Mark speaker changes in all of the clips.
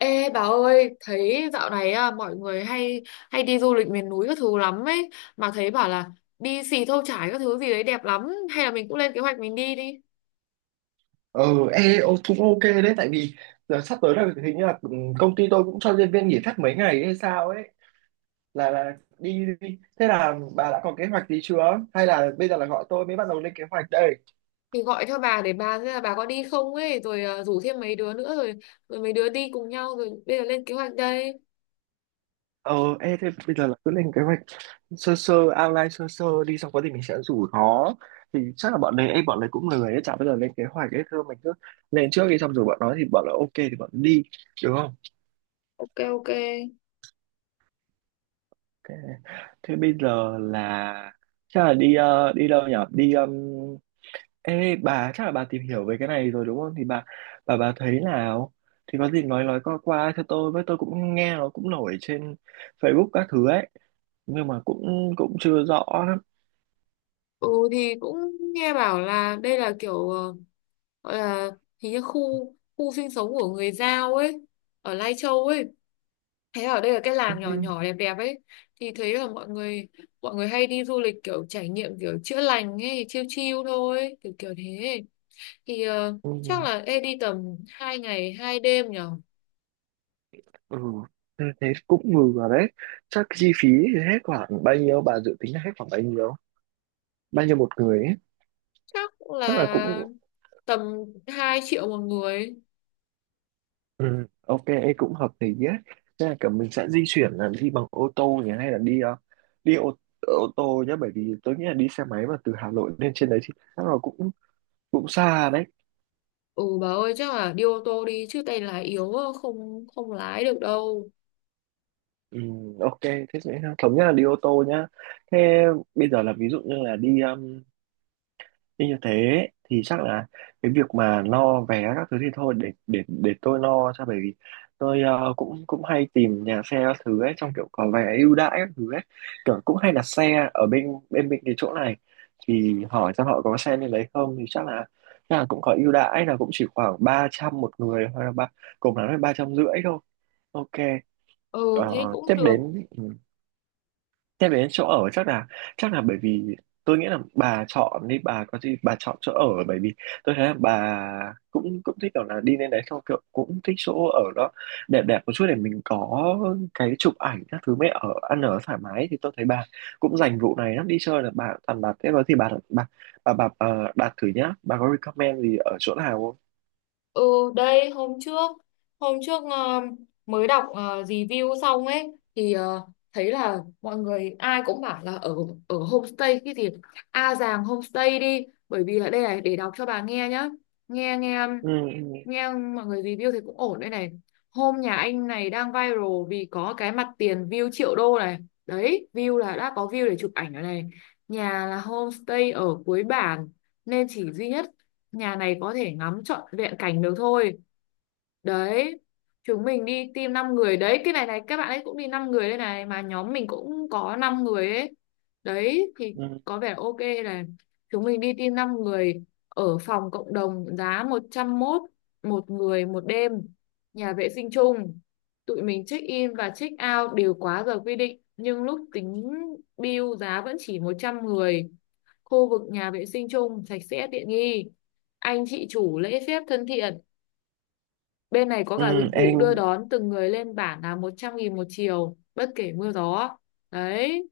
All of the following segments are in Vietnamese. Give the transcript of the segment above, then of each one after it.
Speaker 1: Ê bà ơi, thấy dạo này à, mọi người hay hay đi du lịch miền núi các thứ lắm ấy, mà thấy bảo là đi Xì Thâu Chải các thứ gì đấy đẹp lắm, hay là mình cũng lên kế hoạch mình đi đi.
Speaker 2: Ờ, cũng ok đấy tại vì giờ sắp tới là hình như là công ty tôi cũng cho nhân viên nghỉ phép mấy ngày hay sao ấy là đi. Thế là bà đã có kế hoạch gì chưa? Hay là bây giờ là gọi tôi mới bắt đầu lên kế hoạch đây?
Speaker 1: Thì gọi cho bà để bà xem là bà có đi không ấy, rồi à, rủ thêm mấy đứa nữa rồi rồi mấy đứa đi cùng nhau rồi bây giờ lên kế hoạch đây.
Speaker 2: Thế bây giờ là cứ lên kế hoạch sơ sơ outline sơ sơ đi, xong có gì mình sẽ rủ nó. Thì chắc là bọn đấy cũng lười ấy, chả bao giờ lên kế hoạch ấy, thôi mình cứ lên trước đi, xong rồi bọn nó thì bọn là ok thì bọn nó đi, được không?
Speaker 1: Ok, ok.
Speaker 2: Thế, thế bây giờ là chắc là đi đâu nhỉ? Đi Ê bà chắc là bà tìm hiểu về cái này rồi đúng không? Thì bà thấy nào? Thì có gì nói qua qua cho tôi với, tôi cũng nghe nó cũng nổi trên Facebook các thứ ấy, nhưng mà cũng cũng chưa rõ lắm.
Speaker 1: Ừ thì cũng nghe bảo là đây là kiểu gọi là hình như khu khu sinh sống của người Dao ấy, ở Lai Châu ấy. Thế ở đây là cái
Speaker 2: Ê,
Speaker 1: làng nhỏ nhỏ đẹp đẹp ấy, thì thấy là mọi người hay đi du lịch kiểu trải nghiệm kiểu chữa lành ấy, chiêu chiêu thôi kiểu kiểu thế thì
Speaker 2: ừ,
Speaker 1: chắc là ê đi tầm hai ngày hai đêm nhở.
Speaker 2: ừ, thế thế cũng ngừ rồi đấy. Chắc chi phí thì hết khoảng bao nhiêu? Bà dự tính là hết khoảng bao nhiêu? Bao nhiêu một người ấy?
Speaker 1: Chắc
Speaker 2: Chắc là
Speaker 1: là
Speaker 2: cũng
Speaker 1: tầm 2 triệu một người.
Speaker 2: ừ, ok, ấy cũng hợp lý nhé. Thế là cả mình sẽ di chuyển là đi bằng ô tô nhỉ, hay là đi ô tô nhé, bởi vì tôi nghĩ là đi xe máy mà từ Hà Nội lên trên đấy thì chắc là cũng cũng xa đấy.
Speaker 1: Ừ bà ơi chắc là đi ô tô đi chứ tay lái yếu á, không không lái được đâu.
Speaker 2: Ừ, ok, thế sẽ thống nhất là đi ô tô nhá. Thế bây giờ là ví dụ như là đi như như thế thì chắc là cái việc mà lo vé các thứ thì thôi để tôi lo cho, bởi vì tôi cũng cũng hay tìm nhà xe các thứ ấy, trong kiểu có vé ưu đãi các thứ ấy, kiểu cũng hay đặt xe ở bên bên bên cái chỗ này, thì hỏi xem họ có xe nên lấy không, thì chắc là cũng có ưu đãi là cũng chỉ khoảng 300 một người, hoặc là ba, cùng lắm là 350 thôi, ok.
Speaker 1: Ừ thế
Speaker 2: Ờ,
Speaker 1: cũng
Speaker 2: tiếp
Speaker 1: được.
Speaker 2: đến nhắc đến chỗ ở chắc là bởi vì tôi nghĩ là bà chọn đi, bà có gì bà chọn chỗ ở, bởi vì tôi thấy là bà cũng cũng thích kiểu là đi lên đấy, xong kiểu cũng thích chỗ ở đó đẹp đẹp một chút, để mình có cái chụp ảnh các thứ, mới ở ăn ở thoải mái. Thì tôi thấy bà cũng dành vụ này lắm, đi chơi là bà toàn bà thế đó, thì bà đặt thử nhá, bà có recommend gì ở chỗ nào không?
Speaker 1: Ừ, đây hôm trước hôm trước ờ, mới đọc review xong ấy thì thấy là mọi người ai cũng bảo là ở ở homestay cái gì A Giàng homestay đi, bởi vì là đây này, để đọc cho bà nghe nhá. Nghe, nghe,
Speaker 2: ừ, ừ,
Speaker 1: nghe mọi người review thì cũng ổn đây này. Hôm nhà anh này đang viral vì có cái mặt tiền view triệu đô này. Đấy, view là đã có view để chụp ảnh rồi này. Nhà là homestay ở cuối bản nên chỉ duy nhất nhà này có thể ngắm trọn vẹn cảnh được thôi. Đấy, chúng mình đi team 5 người đấy, cái này này các bạn ấy cũng đi 5 người đây này, mà nhóm mình cũng có 5 người ấy. Đấy thì
Speaker 2: ừ,
Speaker 1: có vẻ ok này. Chúng mình đi team 5 người ở phòng cộng đồng giá một trăm mốt một người một đêm, nhà vệ sinh chung. Tụi mình check in và check out đều quá giờ quy định nhưng lúc tính bill giá vẫn chỉ 110. Khu vực nhà vệ sinh chung sạch sẽ tiện nghi, anh chị chủ lễ phép thân thiện. Bên này có
Speaker 2: ừ,
Speaker 1: cả dịch vụ
Speaker 2: em
Speaker 1: đưa đón từng người lên bản là 100 nghìn một chiều, bất kể mưa gió. Đấy.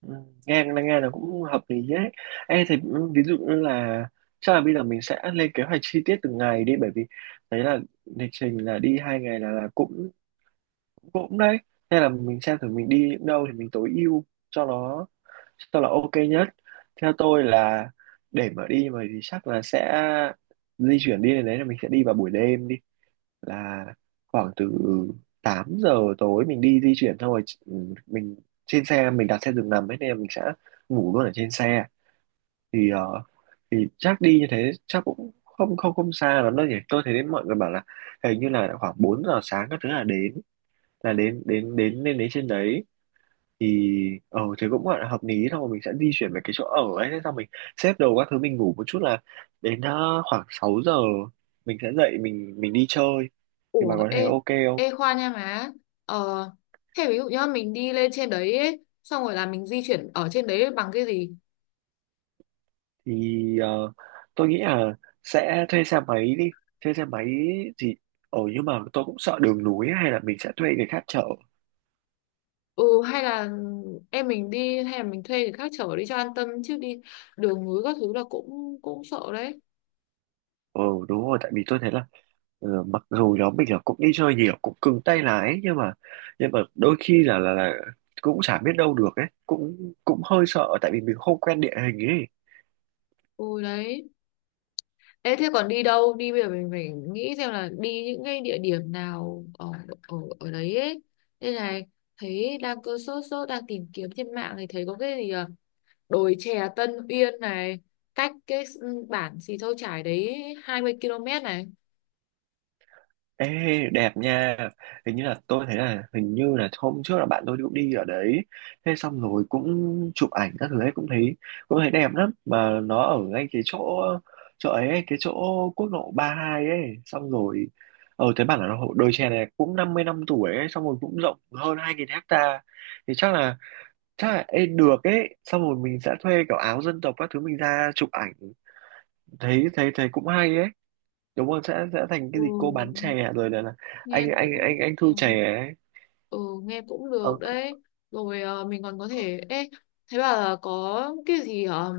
Speaker 2: ừ, nghe là cũng hợp lý đấy. Ê, thì ví dụ như là chắc là bây giờ mình sẽ lên kế hoạch chi tiết từng ngày đi, bởi vì đấy là lịch trình là đi 2 ngày là cũng cũng đấy, nên là mình xem thử mình đi những đâu thì mình tối ưu cho nó, cho là ok nhất. Theo tôi là để mà đi mà thì chắc là sẽ di chuyển đi đến đấy là mình sẽ đi vào buổi đêm đi, là khoảng từ 8 giờ tối mình đi di chuyển thôi. Ừ, mình trên xe mình đặt xe giường nằm ấy nên là mình sẽ ngủ luôn ở trên xe, thì ờ, thì chắc đi như thế chắc cũng không không không xa lắm đâu nhỉ, tôi thấy đến mọi người bảo là hình như là khoảng 4 giờ sáng các thứ là đến, là đến đến đến lên đến trên đấy. Thì cũng gọi là hợp lý thôi, mình sẽ di chuyển về cái chỗ ở ấy, thế xong mình xếp đồ các thứ, mình ngủ một chút là đến khoảng 6 giờ mình sẽ dậy, mình đi chơi, thì bà
Speaker 1: Ủa,
Speaker 2: có
Speaker 1: ê,
Speaker 2: thấy ok không?
Speaker 1: ê Khoa nha má. Ờ, thế ví dụ nhá, mình đi lên trên đấy ấy, xong rồi là mình di chuyển ở trên đấy bằng cái gì?
Speaker 2: thì ờ, tôi nghĩ là sẽ thuê xe máy đi, thuê xe máy. Thì ờ nhưng mà tôi cũng sợ đường núi, hay là mình sẽ thuê người khác chở.
Speaker 1: Ừ, hay là em mình đi, hay là mình thuê người khác chở đi cho an tâm, chứ đi đường núi các thứ là cũng cũng sợ đấy.
Speaker 2: Ờ, đúng rồi, tại vì tôi thấy là mặc dù nhóm mình là cũng đi chơi nhiều, cũng cứng tay lái, nhưng mà đôi khi là cũng chả biết đâu được ấy, cũng cũng hơi sợ tại vì mình không quen địa hình ấy.
Speaker 1: Ừ, đấy. Ê, thế còn đi đâu? Đi bây giờ mình phải nghĩ xem là đi những cái địa điểm nào ở ở, ở đấy ấy. Đây này, thấy đang cứ sốt sốt đang tìm kiếm trên mạng thì thấy có cái gì à? Đồi chè Tân Uyên này, cách cái bản Xì Thâu Chải đấy 20 km này.
Speaker 2: Ê, đẹp nha, hình như là tôi thấy là hình như là hôm trước là bạn tôi cũng đi ở đấy, thế xong rồi cũng chụp ảnh các thứ ấy, cũng thấy đẹp lắm, mà nó ở ngay cái chỗ, chỗ ấy ấy, cái chỗ quốc lộ 32 ấy, xong rồi thấy bảo là nó- đồi chè này cũng 50 năm tuổi ấy, xong rồi cũng rộng hơn 2.000 hecta. Thì chắc là được ấy, xong rồi mình sẽ thuê kiểu áo dân tộc các thứ mình ra chụp ảnh, thấy thấy thấy cũng hay ấy, đúng không? Sẽ thành cái gì, cô bán chè
Speaker 1: Ừ,
Speaker 2: à? Rồi là
Speaker 1: nghe
Speaker 2: anh anh
Speaker 1: cũng
Speaker 2: anh anh thu
Speaker 1: ừ,
Speaker 2: chè ấy.
Speaker 1: ừ, nghe cũng
Speaker 2: ờ,
Speaker 1: được đấy. Rồi à, mình còn có thể thấy bảo là có cái gì ở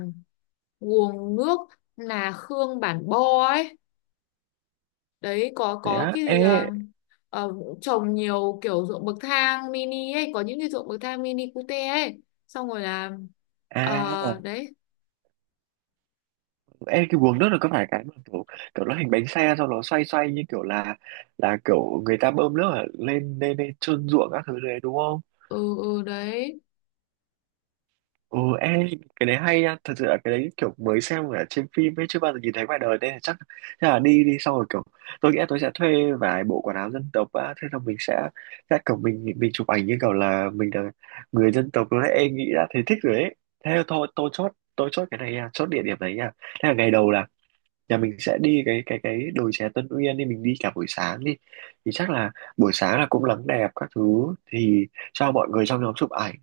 Speaker 1: nguồn nước Nà Khương Bản Bo ấy, đấy có
Speaker 2: thế
Speaker 1: có
Speaker 2: á?
Speaker 1: cái gì
Speaker 2: Ê,
Speaker 1: ờ, trồng nhiều kiểu ruộng bậc thang mini ấy, có những cái ruộng bậc thang mini cute ấy, xong rồi là
Speaker 2: à,
Speaker 1: đấy.
Speaker 2: ê, cái guồng nước là có phải cái mà kiểu, kiểu nó hình bánh xe sau nó xoay xoay, như kiểu là kiểu người ta bơm nước ở lên lên lên trơn ruộng các thứ đấy, đúng không?
Speaker 1: Ừ, ừ đấy.
Speaker 2: Ừ, em, cái đấy hay nha, thật sự là cái đấy kiểu mới xem ở trên phim ấy, chưa bao giờ nhìn thấy ngoài đời, nên là chắc là đi đi xong rồi kiểu tôi nghĩ là tôi sẽ thuê vài bộ quần áo dân tộc á, thế là mình sẽ kiểu mình chụp ảnh như kiểu là mình là người dân tộc luôn đấy, em nghĩ đã thấy thích rồi đấy. Thế thôi, tôi chốt cái này nha, chốt địa điểm này nha. Thế là ngày đầu là nhà mình sẽ đi cái đồi chè Tân Uyên đi, mình đi cả buổi sáng đi, thì chắc là buổi sáng là cũng nắng đẹp các thứ thì cho mọi người trong nhóm chụp ảnh.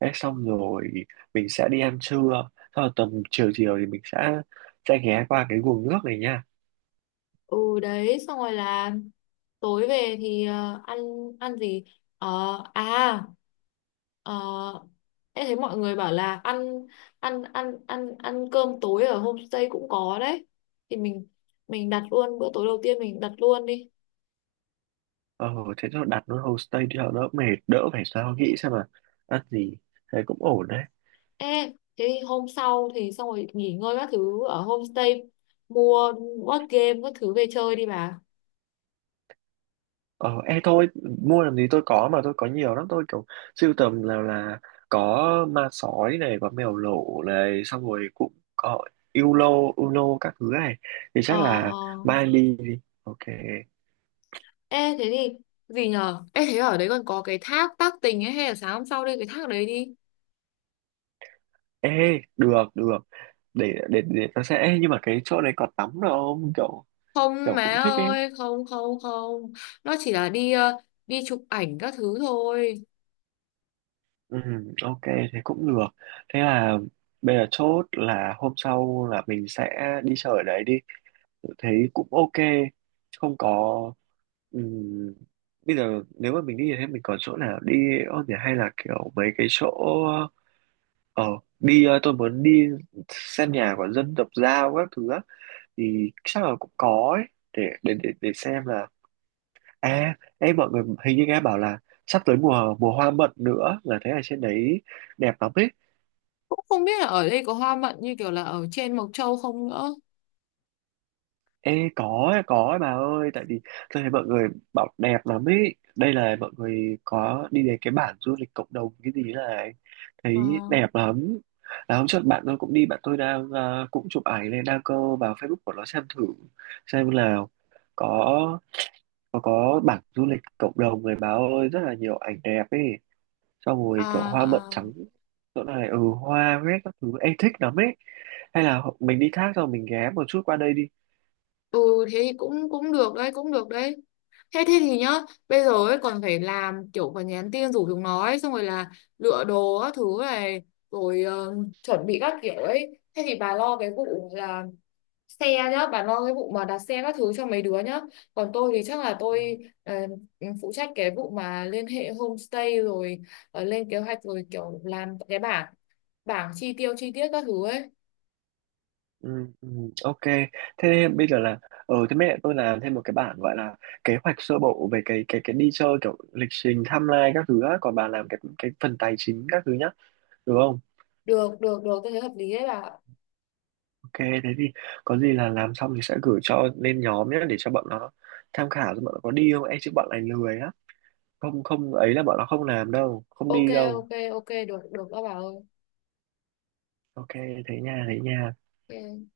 Speaker 2: Thế xong rồi mình sẽ đi ăn trưa, sau rồi tầm chiều chiều thì mình sẽ ghé qua cái guồng nước này nha.
Speaker 1: Ừ đấy, xong rồi là tối về thì ăn, ăn gì. Ờ, à ờ, em thấy mọi người bảo là ăn ăn ăn ăn ăn cơm tối ở homestay cũng có đấy, thì mình đặt luôn bữa tối đầu tiên, mình đặt luôn đi.
Speaker 2: ờ thế cho đặt nó homestay đi cho đỡ mệt, đỡ phải sao nghĩ xem mà ăn gì, thế cũng ổn đấy.
Speaker 1: Ê, cái hôm sau thì xong rồi nghỉ ngơi các thứ ở homestay, mua board game các thứ về chơi đi bà.
Speaker 2: Ờ, e thôi, mua làm gì, tôi có, mà tôi có nhiều lắm, tôi kiểu sưu tầm là có ma sói này, có mèo lỗ này, xong rồi cũng có Uno, Uno các thứ này. Thì
Speaker 1: Ờ,
Speaker 2: chắc là
Speaker 1: ờ.
Speaker 2: mai ly đi. Ok.
Speaker 1: Ê thế thì gì nhờ? Ê thế ở đấy còn có cái thác tác tình ấy, hay là sáng hôm sau đi cái thác đấy đi.
Speaker 2: Ê, được, được. Để tôi sẽ, ê, nhưng mà cái chỗ này có tắm được không? Kiểu
Speaker 1: Không
Speaker 2: kiểu
Speaker 1: má
Speaker 2: cũng thích ấy.
Speaker 1: ơi, không, không, không. Nó chỉ là đi đi chụp ảnh các thứ thôi.
Speaker 2: Ừ, ok, thế cũng được. Thế là bây giờ chốt là hôm sau là mình sẽ đi chơi ở đấy đi. Tôi thấy cũng ok, không có ừm, bây giờ nếu mà mình đi thì thấy mình còn chỗ nào đi không nhỉ, hay là kiểu mấy cái chỗ, ờ tôi muốn đi xem nhà của dân tộc Dao các thứ á, thì chắc là cũng có ấy. Để xem là, à em mọi người hình như nghe bảo là sắp tới mùa mùa hoa mận nữa, là thấy ở trên đấy đẹp lắm ấy.
Speaker 1: Cũng không biết là ở đây có hoa mận như kiểu là ở trên Mộc Châu không nữa.
Speaker 2: Ê có ấy bà ơi, tại vì tôi thấy mọi người bảo đẹp lắm ấy. Đây là mọi người có đi đến cái bản du lịch cộng đồng cái gì này,
Speaker 1: Ờ,
Speaker 2: thấy đẹp lắm, là hôm trước bạn tôi cũng đi, bạn tôi đang cũng chụp ảnh lên đăng cơ vào Facebook của nó, xem thử xem là có có bản du lịch cộng đồng này bà ơi, rất là nhiều ảnh đẹp ấy, xong
Speaker 1: à
Speaker 2: rồi kiểu hoa mận trắng
Speaker 1: à.
Speaker 2: chỗ này ừ hoa hết các thứ em thích lắm ấy, hay là mình đi thác rồi mình ghé một chút qua đây đi.
Speaker 1: Ừ, thế thì cũng cũng được đấy, cũng được đấy. Thế thế thì nhá, bây giờ ấy còn phải làm kiểu, còn nhắn tin rủ chúng nó ấy, xong rồi là lựa đồ các thứ này, rồi chuẩn bị các kiểu ấy. Thế thì bà lo cái vụ là xe nhá, bà lo cái vụ mà đặt xe các thứ cho mấy đứa nhá, còn tôi thì chắc là tôi ờ, phụ trách cái vụ mà liên hệ homestay, rồi lên kế hoạch, rồi kiểu làm cái bảng bảng chi tiêu chi tiết các thứ ấy.
Speaker 2: Ừ, ừ, ok, thế bây giờ là thế mẹ tôi làm thêm một cái bản gọi là kế hoạch sơ bộ về cái đi chơi kiểu lịch trình timeline các thứ á, còn bà làm cái phần tài chính các thứ nhá, được không?
Speaker 1: Được, được, được, tôi thấy hợp lý đấy bà ạ.
Speaker 2: Ok, thế thì có gì là làm xong thì sẽ gửi cho lên nhóm nhé, để cho bọn nó tham khảo, cho bọn nó có đi không, e chứ bọn này lười á, không không ấy là bọn nó không làm đâu, không
Speaker 1: Ok,
Speaker 2: đi đâu.
Speaker 1: ok, ok, được, được các bà ơi.
Speaker 2: Ok, thế nha, thế nha.
Speaker 1: Ok.